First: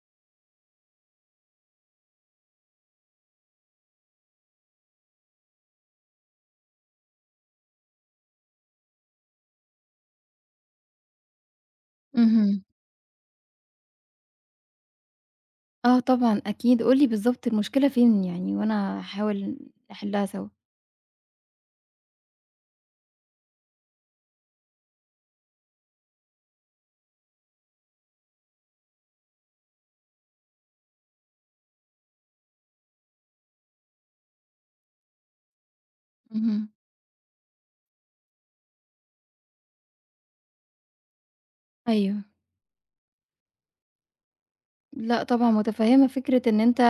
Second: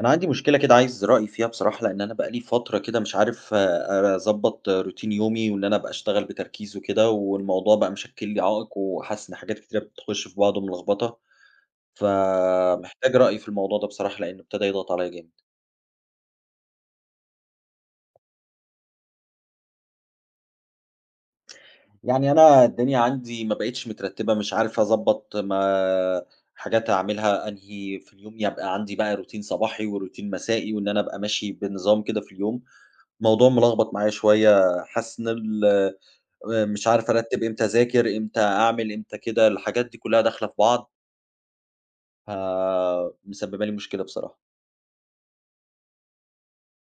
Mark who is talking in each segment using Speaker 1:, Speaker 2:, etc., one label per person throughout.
Speaker 1: أنا عندي مشكلة كده عايز رأيي فيها بصراحة، لإن أنا بقى لي فترة كده مش عارف أضبّط روتين يومي وإن أنا أبقى أشتغل بتركيز وكده، والموضوع بقى مشكِّل لي عائق وحاسس إن حاجات كتيرة بتخُش في بعض وملخبطة،
Speaker 2: اهم.
Speaker 1: فمحتاج رأيي في الموضوع ده بصراحة لإنه ابتدى يضغط عليّا جامد.
Speaker 2: آه طبعًا أكيد، قُل لي بالضبط المشكلة فين يعني وأنا هاحاول نحلها سوا.
Speaker 1: يعني أنا الدنيا عندي ما بقِتش مترتِّبة، مش عارف أضبّط ما حاجات أعملها أنهي في اليوم، يبقى عندي بقى روتين صباحي وروتين مسائي وإن أنا أبقى ماشي بنظام كده في اليوم. الموضوع ملخبط معايا شوية، حاسس إن ال
Speaker 2: اهم.
Speaker 1: مش عارف أرتّب إمتى أذاكر، إمتى أعمل، إمتى كده، الحاجات دي كلّها داخلة في بعض،
Speaker 2: أيوه.
Speaker 1: فمسبّبة لي مشكلة بصراحة.
Speaker 2: لأ طبعًا متفهّمة فكرة إن أنت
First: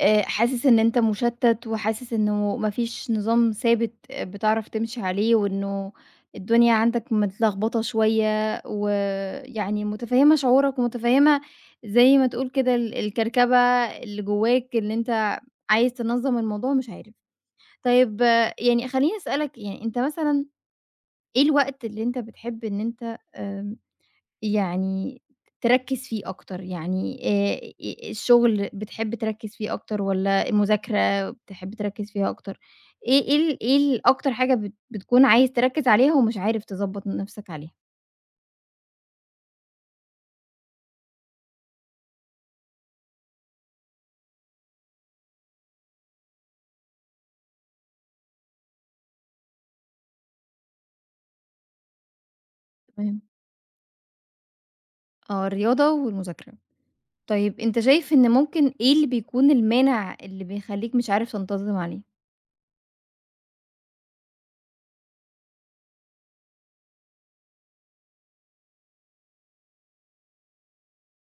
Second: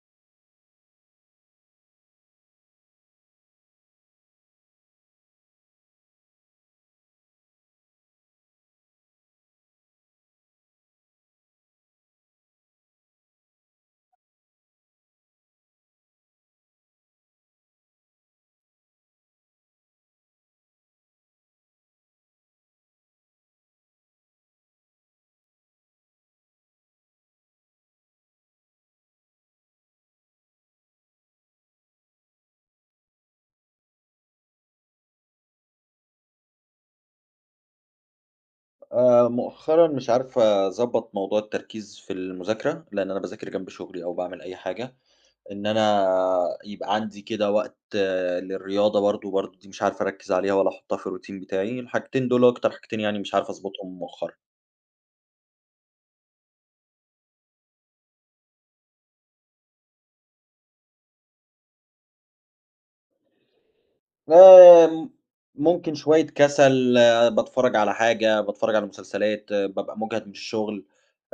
Speaker 2: حاسس إن أنت مُشتَّت وحاسس إنه ما فيش نظام ثابت بتعرف تمشي عليه وإنه الدنيا عندك متلخبطة شوية ويعني متفهّمة شعورك ومتفهّمة زي ما تقول كده الكركبة اللي جوّاك اللي أنت عايز تنظّم الموضوع ومش عارف. طيب يعني خلّيني أسألك يعني أنت مثلًا إيه الوقت اللي أنت بتحب إن أنت يعني تركّز فيه أكتر، يعني الشغل بتحب تركّز فيه أكتر والّا المذاكرة بتحب تركّز فيها أكتر؟ إيه أكتر حاجة بتكون عايز تركّز عليها ومش عارف تضبّط نَفْسك عليها؟
Speaker 1: مؤخرًا مش عارف أضبّط موضوع التركيز في المذاكرة، لإن أنا باذاكر جنب شغلي أو باعمل أي حاجة، إن أنا يبقى عندي كده وقت للرياضة برضه، دي مش عارف أركّز عليها ولا أحطّها في الroutine بتاعي، الحاجتين دول أكتر حاجتين يعني
Speaker 2: تمام.
Speaker 1: مش عارف أضبطهم مؤخرًا.
Speaker 2: آه، الرياضة والمذاكرة. طيب أنت شايف إن ممكن إيه اللي بيكون المانع اللي بيخلّيك مش عارف تنتظم عليه؟
Speaker 1: آمم ممكن شوية كَسَل، باتفرّج على حاجة، باتفرّج على مسلسلات، بابقى مُجهد من الشغل.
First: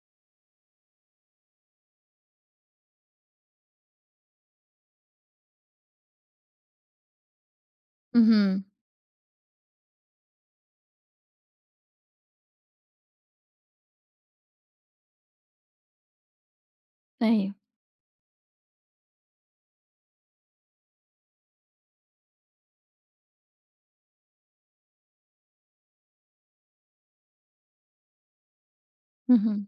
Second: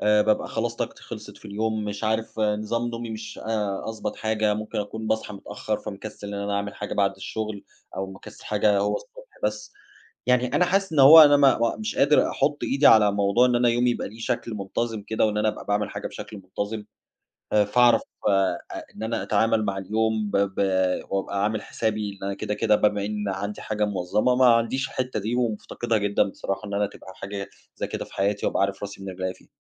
Speaker 1: بابقى خلاص طاقتي خلصت في اليوم، مش عارف نظام نومي مش أضبط حاجة، ممكن أكون باصحى متأخر فمكسل إن أنا أعمل حاجة بعد الشغل، أو مكسل
Speaker 2: اهم،
Speaker 1: حاجة هو الصبح بس. يعني أنا حاسس إن هو أنا ما ما مش قادر أحُط إيدي على موضوع إن أنا يومي يبقى ليه شكل منتظم كده، وإن أنا أبقى باعمل حاجة بشكل منتظم،
Speaker 2: أيوه،
Speaker 1: فاعرف أ إن أنا أتعامل مع اليوم ب ب وأبقى عامل حسابي إن أنا كده بما إن عندي حاجة منظمة، ما عنديش الحتة دي ومفتقدها جدًا بصراحة إن أنا تبقى حاجة زي كده في حياتي وأبقى عارف راسي من رجليّا فيها.
Speaker 2: اهم.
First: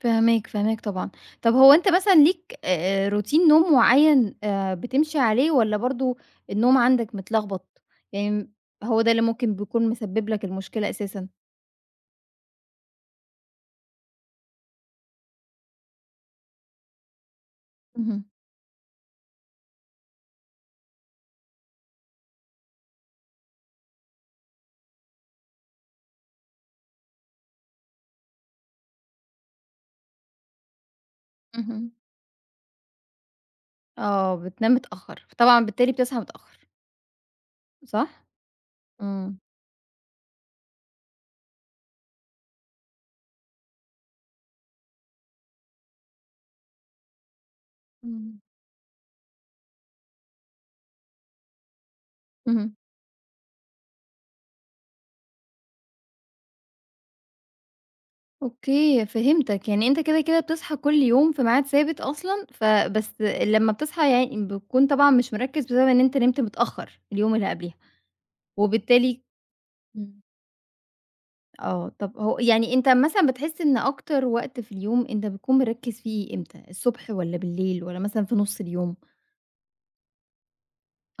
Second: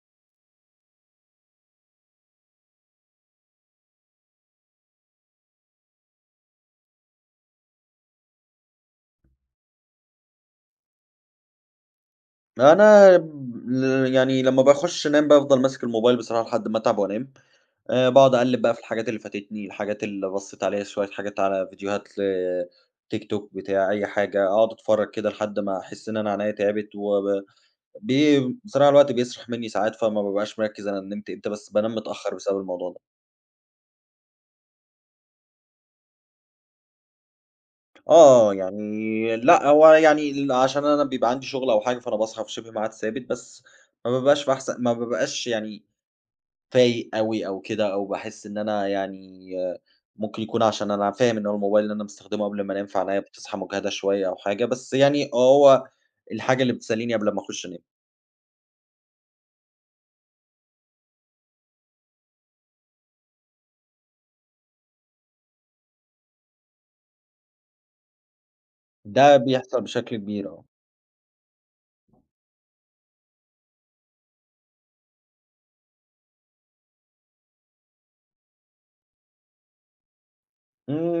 Speaker 2: فاهماك، فاهماك طبعًا. طب هو أنت مثلًا ليك روتين نوم معيّن بتمشي عليه والّا برضه النوم عندك متلخبط؟ يعني هو ده اللي ممكن بيكون مسبب لك المشكلة أساسًا؟
Speaker 1: أنا ل يعني لمّا باخُش أنام بافضل ماسك الموبايل بصراحة لحد ما أتعب وأنام،
Speaker 2: اهم،
Speaker 1: باقعد أقلِّب بقى في الحاجات اللي فاتتني، الحاجات اللي بصّيت عليها شوية حاجات على فيديوهات ل TikTok بتاع أي حاجة، أقعد أتفرّج كده لحد ما أحس إن أنا عينيّا تعبت وب بي بصراحة الوقت بيسرح منّي ساعات، فما بابقاش مركّز أنا نمت إمتى، بس
Speaker 2: اهم.
Speaker 1: بانام متأخّر بسبب الموضوع ده.
Speaker 2: آه، بتنام متأخر، فطبعًا بالتالي بتصحى متأخر، صح؟
Speaker 1: آه، يعني
Speaker 2: إمم.
Speaker 1: لأ، هو يعني عشان أنا بيبقى عندي شُغل أو حاجة، فأنا باصحى في شِبه ميعاد ثابت، بس ما بابقاش في أحسن ما بابقاش يعني فايق أوي أو كده، أو
Speaker 2: إمم،
Speaker 1: باحس إن أنا يعني ممكن يكون عشان أنا فاهم إن هو الموبايل اللي أنا باستخدمه قبل ما
Speaker 2: اهم.
Speaker 1: أنام، فعينيّا بتصحى مجهدة شوية أو حاجة، بس يعني هو الحاجة اللي بتسليني قبل ما أخش أنام،
Speaker 2: أوكي، فهمتك. يعني أنت كده، كده بتصحى كل يوم في ميعاد ثابت أصلًا، فبس لمّا بتصحى يعني بتكون طبعًا مش مركّز بسبب إن أنت نمت متأخر اليوم اللي قبليها، وبالتالي
Speaker 1: ده بيحصل بشكل
Speaker 2: إمم.
Speaker 1: كبير.
Speaker 2: آه، طب هو يعني أنت مثلًا بتحس إن أكتر وقت في اليوم أنت بتكون مركّز فيه إمتى، الصبح والّا بالليل والّا مثلًا في نُص اليوم،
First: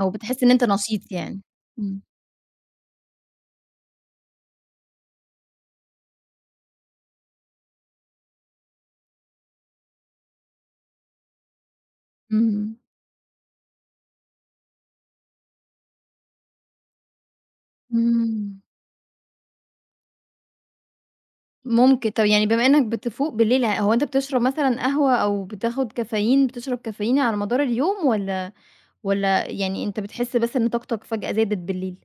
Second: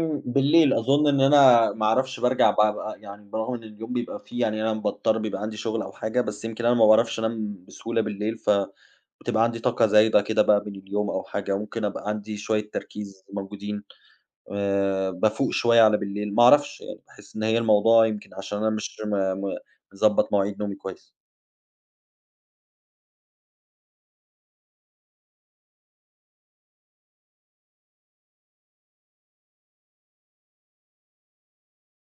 Speaker 2: أو بتحس إن أنت
Speaker 1: بالليل أظن
Speaker 2: نشيط
Speaker 1: إن
Speaker 2: يعني؟
Speaker 1: أنا ما
Speaker 2: إمم،
Speaker 1: أعرفش بارجع بابقى يعني برغم إن اليوم بيبقى فيه يعني أنا باضطر بيبقى عندي شغل أو حاجة، بس يمكن أنا ما باعرفش أنام بسهولة بالليل، فبتبقى عندي طاقة زايدة كده بقى من اليوم أو حاجة، ممكن أبقى عندي شوية
Speaker 2: إمم،
Speaker 1: تركيز موجودين. بافوق شوية على بالليل، ما أعرفش يعني، باحس إن هي الموضوع يمكن عشان
Speaker 2: إمم،
Speaker 1: أنا مش م م مضبّط مواعيد نومي كويس.
Speaker 2: ممكن طب يعني بما إنك بتفوق بالليل هو أنت بتشرب مثلًا قهوة أو بتاخد كافيين بتشرب كافيين على مدار اليوم والّا يعني أنت بتحس بس إن طاقتك فجأة زادت بالليل؟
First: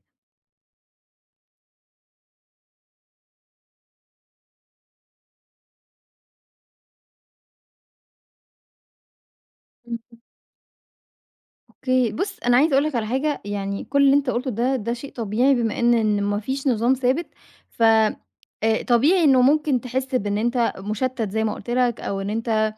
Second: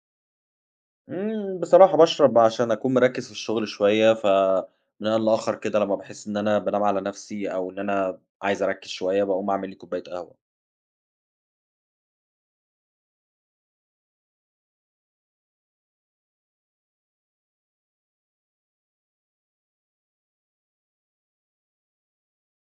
Speaker 1: إمم، بصراحة باشرب عشان أكون مركّز في الشغل شوية، فمن آن لآخر كده لمّا باحس إن أنا بانام على نَفْسي أو إن أنا عايز أركّز شوية، باقوم أعمل لي كوباية قهوة.
Speaker 2: أوكي، بُص أنا عايزة أقول لك على حاجة، يعني كل اللي أنت قُلته ده، ده شيء طبيعي بما إن ما فيش نظام ثابت، ف طبيعي إنه ممكن تحس بإن أنت مُشتَّت زي ما قُلت لك، أو إن أنت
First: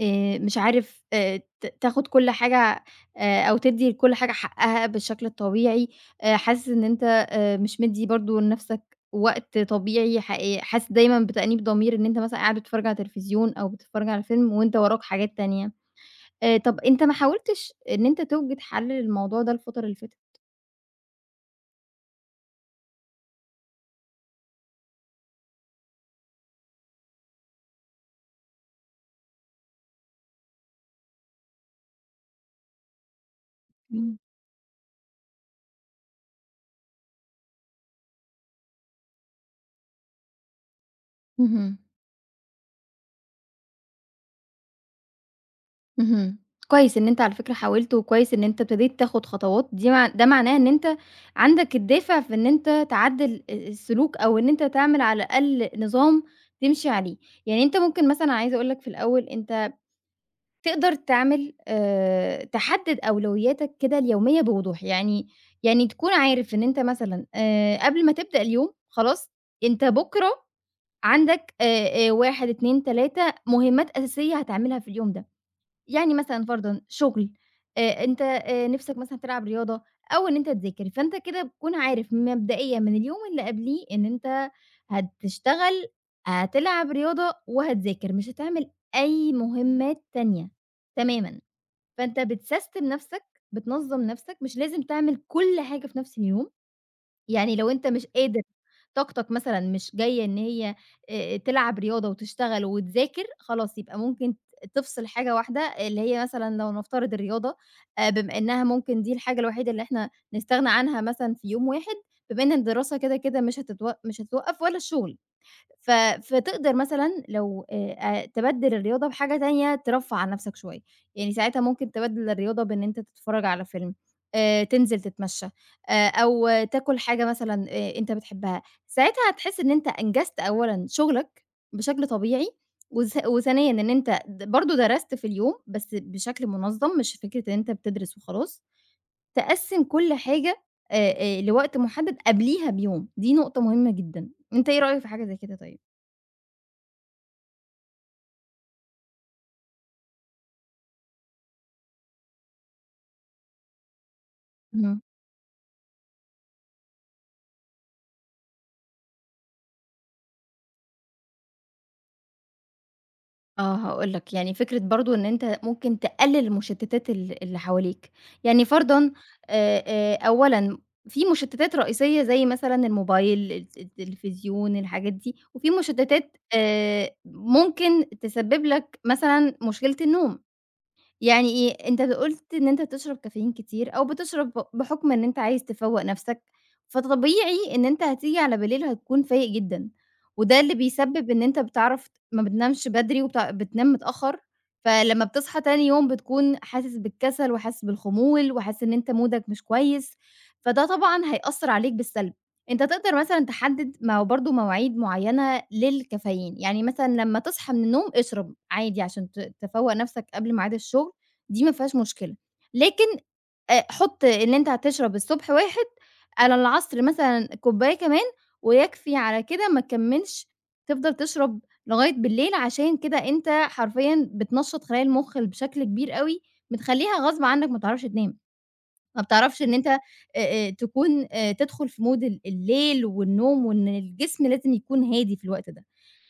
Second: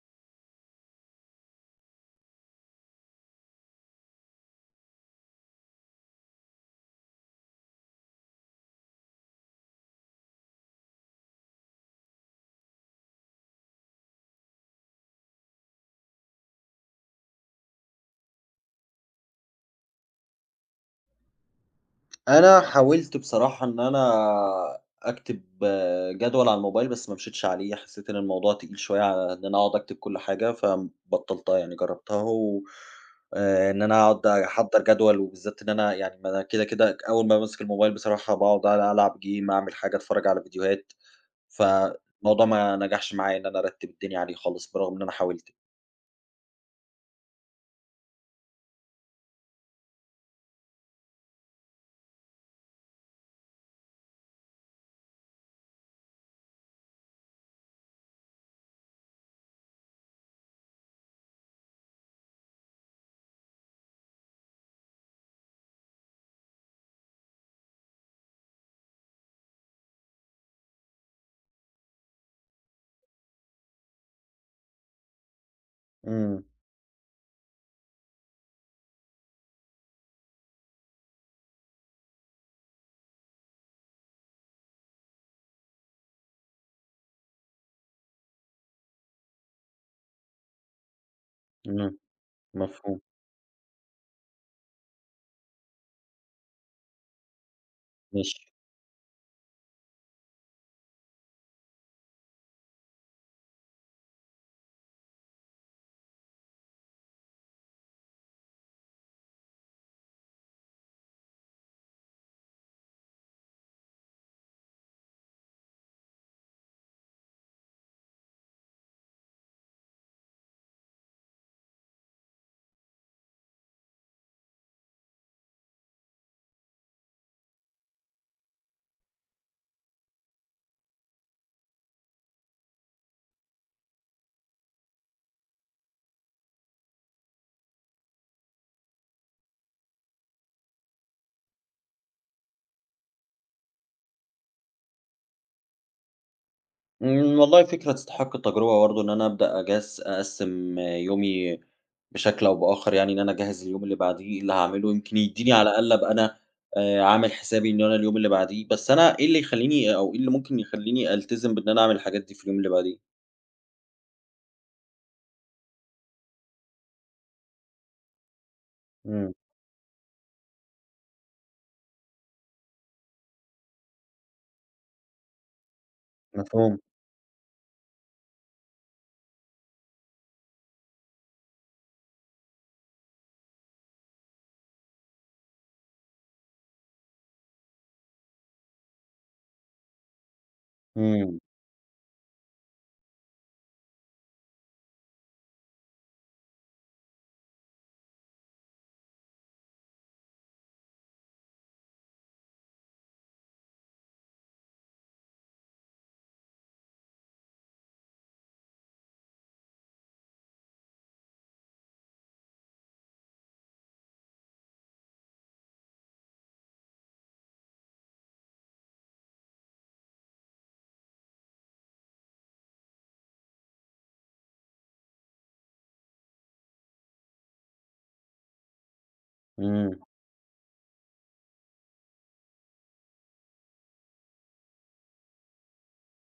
Speaker 2: مش عارف ت تاخد كل حاجة أو تدّي لكل حاجة حقها بالشكل الطبيعي، حاسس إن أنت مش مدّي برضه لنَفْسك وقت طبيعي حقيقي، حاسس دايمًا بتأنيب ضمير إن أنت مثلًا قاعد بتتفرّج على تلفزيون أو بتتفرّج على فيلم وأنت وراك حاجات تانية. طَب أنت ما حاولتش إن أنت توجد حل للموضوع ده الفترة اللي فاتت؟
Speaker 1: أنا حاولت بصراحة إن أنا أكتب جدول على الموبايل، بس ما مشيتش عليه، حسيت إن الموضوع تقيل شوية على إن أنا أقعد أكتب كل حاجة، فبطّلتها يعني جرّبتها و إن أنا
Speaker 2: إمم.
Speaker 1: أقعد أحضّر جدول وبالذات إن أنا يعني ما أنا كده أول ما بامسك الموبايل بصراحة باقعد ألعب game، أعمل حاجة، أتفرّج على فيديوهات،
Speaker 2: اهم،
Speaker 1: فالموضوع ما نجحش معايا إن أنا أرتّب الدنيا عليه خالص برغم إن أنا حاولت.
Speaker 2: اهم. كويس إن أنت على فكرة حاولت، وكويس إن أنت ابتديت تاخد خطوات، دي مع ده معناه إن أنت عندك الدافع في إن أنت تعدّل السلوك، أو إن أنت تعمل على الأقل نظام تمشي عليه. يعني أنت ممكن مثلًا عايزة أقول لك في الأول، أنت تقدر تعمل تحدد أولوياتك كده اليومية بوضوح، يعني تكون عارف إن أنت مثلًا قبل ما تبدأ اليوم خلاص، أنت بُكرة عندك 1، 2، 3 مهمات أساسية هتعملها في اليوم ده، يعني
Speaker 1: إمم،
Speaker 2: مثلًا فرضًا شغل، أنت نِفْسك مثلًا تلعب رياضة أو إن أنت تذاكر، فأنت كده بتكون عارف مبدئيًا من اليوم اللي قبليه إن أنت هتشتغل، هتلعب رياضة، وهتذاكر، مش هتعمل أي مهمات تانية تمامًا،
Speaker 1: إمم،
Speaker 2: فأنت بتسيستم
Speaker 1: مفهوم،
Speaker 2: نَفْسك، بتنظّم نَفْسك، مش لازم تعمل كل حاجة في نَفْس اليوم. يعني لو أنت مش قادر
Speaker 1: ماشي.
Speaker 2: طاقتك مثلًا مش جاية إن هي تلعب رياضة وتشتغل وتذاكر، خلاص يبقى ممكن تفصل حاجة واحدة اللي هي مثلًا لو نفترض الرياضة بما إنها ممكن دي الحاجة الوحيدة اللي إحنا نستغنى عنها مثلًا في يوم واحد، بما إن الدراسة كده، كده مش هتتوقّف ولا الشغل. ف فتقدر مثلًا لو تبدِّل الرياضة بحاجة تانية ترفّه عن نَفْسك شوية، يعني ساعتها ممكن تبدِّل الرياضة بإن أنت تتفرّج على فيلم، تنزل تتمشّى، أو تاكل حاجة مثلًا أنت بتحبها، ساعتها هتحس إن أنت أنجزت أولًا شُغلك بشكل طبيعي، وثانيًا إن أنت برضه درست في اليوم بس بشكل منظَّم، مش فكرة إن أنت بتدرس وخلاص، تقسِّم كل حاجة آآ لوقت مُحدَّد قبليها بيوم، دي نقطة مهمة جدًا، أنت إيه رأيك في حاجة زي كده طيب؟
Speaker 1: إمم، والله فكرة تستحق التجربة برضه، إن أنا أبدأ أجهز أقسّم يومي بشكل أو بآخر يعني، إن أنا أجهّز اليوم اللي بعديه إيه اللي هاعمله،
Speaker 2: اهم.
Speaker 1: يمكن يدّيني على الأقل أبقى أنا عامل حسابي إن أنا اليوم اللي بعديه، بس أنا إيه اللي يخلّيني أو إيه اللي ممكن يخلّيني ألتزم بإن أنا أعمل الحاجات دي في اليوم اللي بعديه؟
Speaker 2: آه، هاقول لك، يعني فكرة برضه إن أنت ممكن تقلِّل المشتتات اللي حواليك، يعني فرضًا
Speaker 1: إمم،
Speaker 2: أولًا في مشتتات رئيسية زي مثلًا الموبايل، التلفزيون، الحاجات دي، وفي مشتتات
Speaker 1: مفهوم،
Speaker 2: ممكن تسبب لك مثلًا مشكلة النوم. يعني إيه، أنت قُلت إن أنت بتشرب كافيين كتير أو بتشرب بحُكم إن أنت عايز تفوّق نَفْسك، فطبيعي إن أنت هتيجي على بالليل هتكون فايق جدًا، وده اللي بيسبب
Speaker 1: إمم،
Speaker 2: إن أنت بتعرف ما بتنامش بدري بتنام متأخّر، فلمّا بتصحى تاني يوم بتكون حاسس بالكسل وحاسس بالخمول وحاسس إن أنت مودك مش كويس، فده طبعًا هيأثّر عليك بالسلب. أنت تقدر مثلًا تحدد ما هو برضه مواعيد معيّنة للكافيين، يعني مثلًا لمّا تصحى من النوم اشرب عادي عشان تفوّق نَفْسك قبل ميعاد الشغل دي ما فيهاش مشكلة، لكن حُط إن أنت هتشرب الصبح واحد، على العصر مثلًا كوباية كمان، ويكفي على كده ما تكمّلش، تفضل تشرب لغاية بالليل عشان كده أنت حرفيًا بتنشّط خلايا المُخ بشكل كبير أوي، بتخلّيها غصب عنك ما تعرفش تنام، ما بتعرفش إن أنت
Speaker 1: إمم،
Speaker 2: تكون تدخل في مود الليل والنوم وإن الجسم لازم يكون هادي في الوقت ده.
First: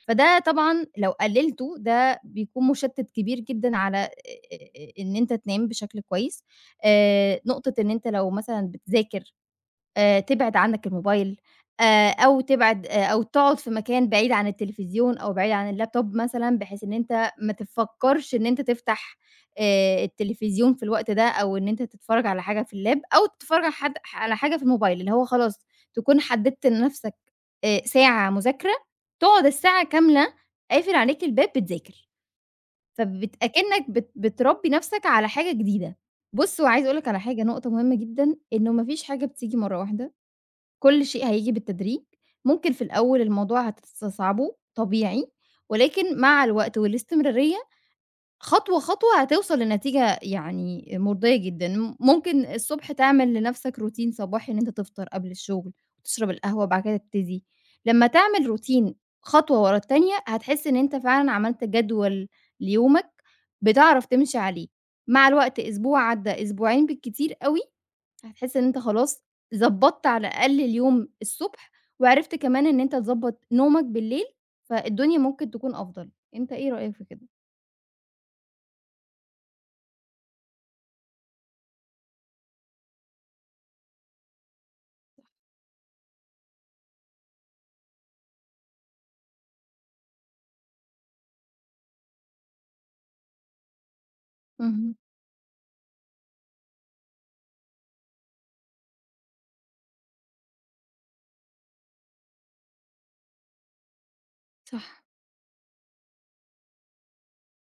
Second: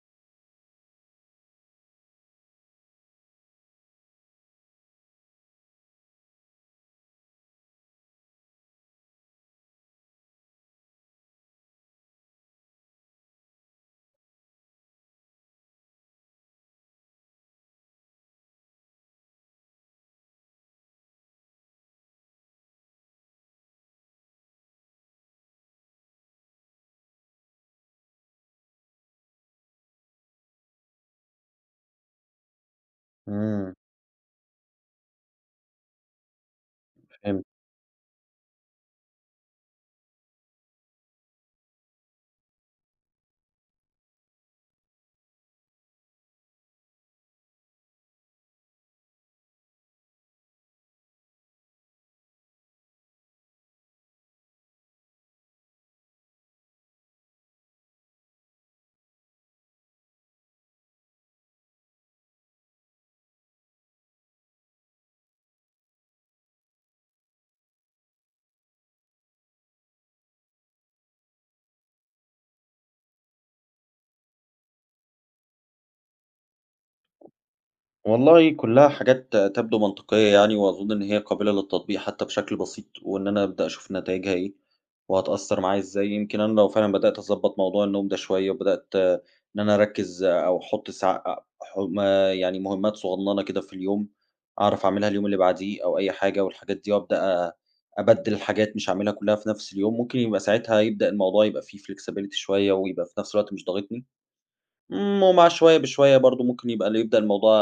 Speaker 2: فده طبعًا لو قلّلته ده بيكون مُشتِّت كبير جدًا على إن أنت تنام بشكل كويس، نقطة إن أنت لو مثلًا بتذاكر تبعد عنّك الموبايل أو تبعد أو تقعد في مكان بعيد عن التلفزيون أو بعيد عن اللابتوب مثلًا، بحيث إن أنت ما تفكّرش إن أنت تفتح التلفزيون في الوقت ده أو إن أنت تتفرّج على حاجة في اللاب أو تتفرّج على حد على حاجة في الموبايل، اللي هو خلاص تكون حدّدت لنَفْسك ساعة مذاكرة، تقعد الساعة كاملة قافل عليك الباب بتذاكر،
Speaker 1: إمم،
Speaker 2: أكنّك بتربّي نَفْسك على حاجة جديدة. بُص، وعايزة أقول لك على حاجة،
Speaker 1: فهمت.
Speaker 2: نقطة مهمة جدًا، إنه ما فيش حاجة بتيجي مرّة واحدة. كل شيء هييجي بالتدريج، ممكن في الأول الموضوع هتستصعبه طبيعي، ولكن مع الوقت والاستمرارية خطوة، خطوة هتوصل لنتيجة يعني مرضية جدًا، ممكن الصبح تعمل لنفْسك روتين صباحي إن أنت تفطر قبل الشغل وتشرب القهوة وبعد كده تبتدي، لمّا تعمل روتين خطوة ورا التانية هتحس إن أنت فعلًا عملت جدول ليومك بتعرف تمشي عليه، مع الوقت أسبوع عدّى، أسبوعين بالكتير أوي هتحس إن أنت خلاص ضبّطت على الأقل اليوم الصبح، وعرفت كمان إن أنت تضبّط نومك بالليل، فالدنيا ممكن تكون أفضل، أنت إيه رأيك في كده؟
Speaker 1: والله كلّها حاجات تبدو منطقية يعني، وأظن إن هي قابلة للتطبيق حتى بشكل بسيط، وإن أنا أبدأ أشوف نتايجها إيه، وهتأثّر معايا إزاي. يمكن أنا لو فعلًا بدأت أضبّط موضوع النوم ده شوية، وبدأت إن أنا أركّز أو أحُط ساع أ ح ما يعني مهمات صغنّنة كده في اليوم، أعرف
Speaker 2: اهم،
Speaker 1: أعملها اليوم اللي بعديه أو أي حاجة، والحاجات دي وأبدأ أبدّل حاجات مش هاعملها كلّها في نفْس اليوم، ممكن يبقى ساعتها يبدأ الموضوع يبقى فيه flexibility شوية، ويبقى في نفْس الوقت مش ضاغطني.
Speaker 2: صح،
Speaker 1: إمم، ومع شوية بشوية برضه ممكن يبقى يبدأ الموضوع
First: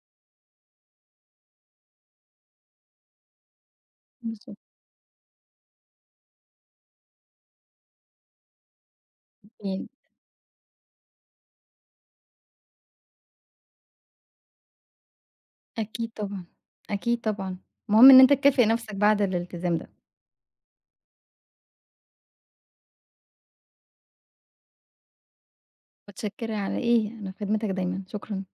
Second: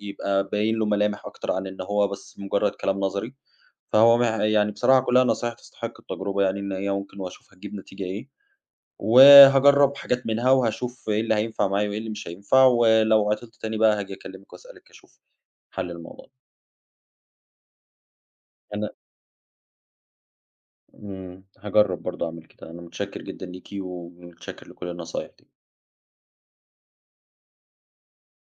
Speaker 1: يبقى باين له ملامح أكتر عن إن هو بس مجرد كلام نظري، فهو
Speaker 2: بالضبط.
Speaker 1: يعني بصراحة كلّها نصايح تستحق التجربة يعني، إن هي ممكن وأشوف هتجيب نتيجة إيه،
Speaker 2: أكيد،
Speaker 1: وهاجرّب حاجات منها وهاشوف إيه اللي هينفع معايا وإيه اللي مش هينفع، ولو عطلت تاني بقى هاجي أكلمِك وأسألِك أشوف حل
Speaker 2: أكيد
Speaker 1: الموضوع.
Speaker 2: طبعًا، أكيد طبعًا، المهم إن أنت تكافئ
Speaker 1: أنا
Speaker 2: نفسك بعد الالتزام ده،
Speaker 1: هاجرّب برضه أعمل كده، أنا متشكر جدًا ليكِ ومتشكر لكل النصايح دي.
Speaker 2: متشكرة على إيه، أنا في خدمتك دايمًا، شكرًا.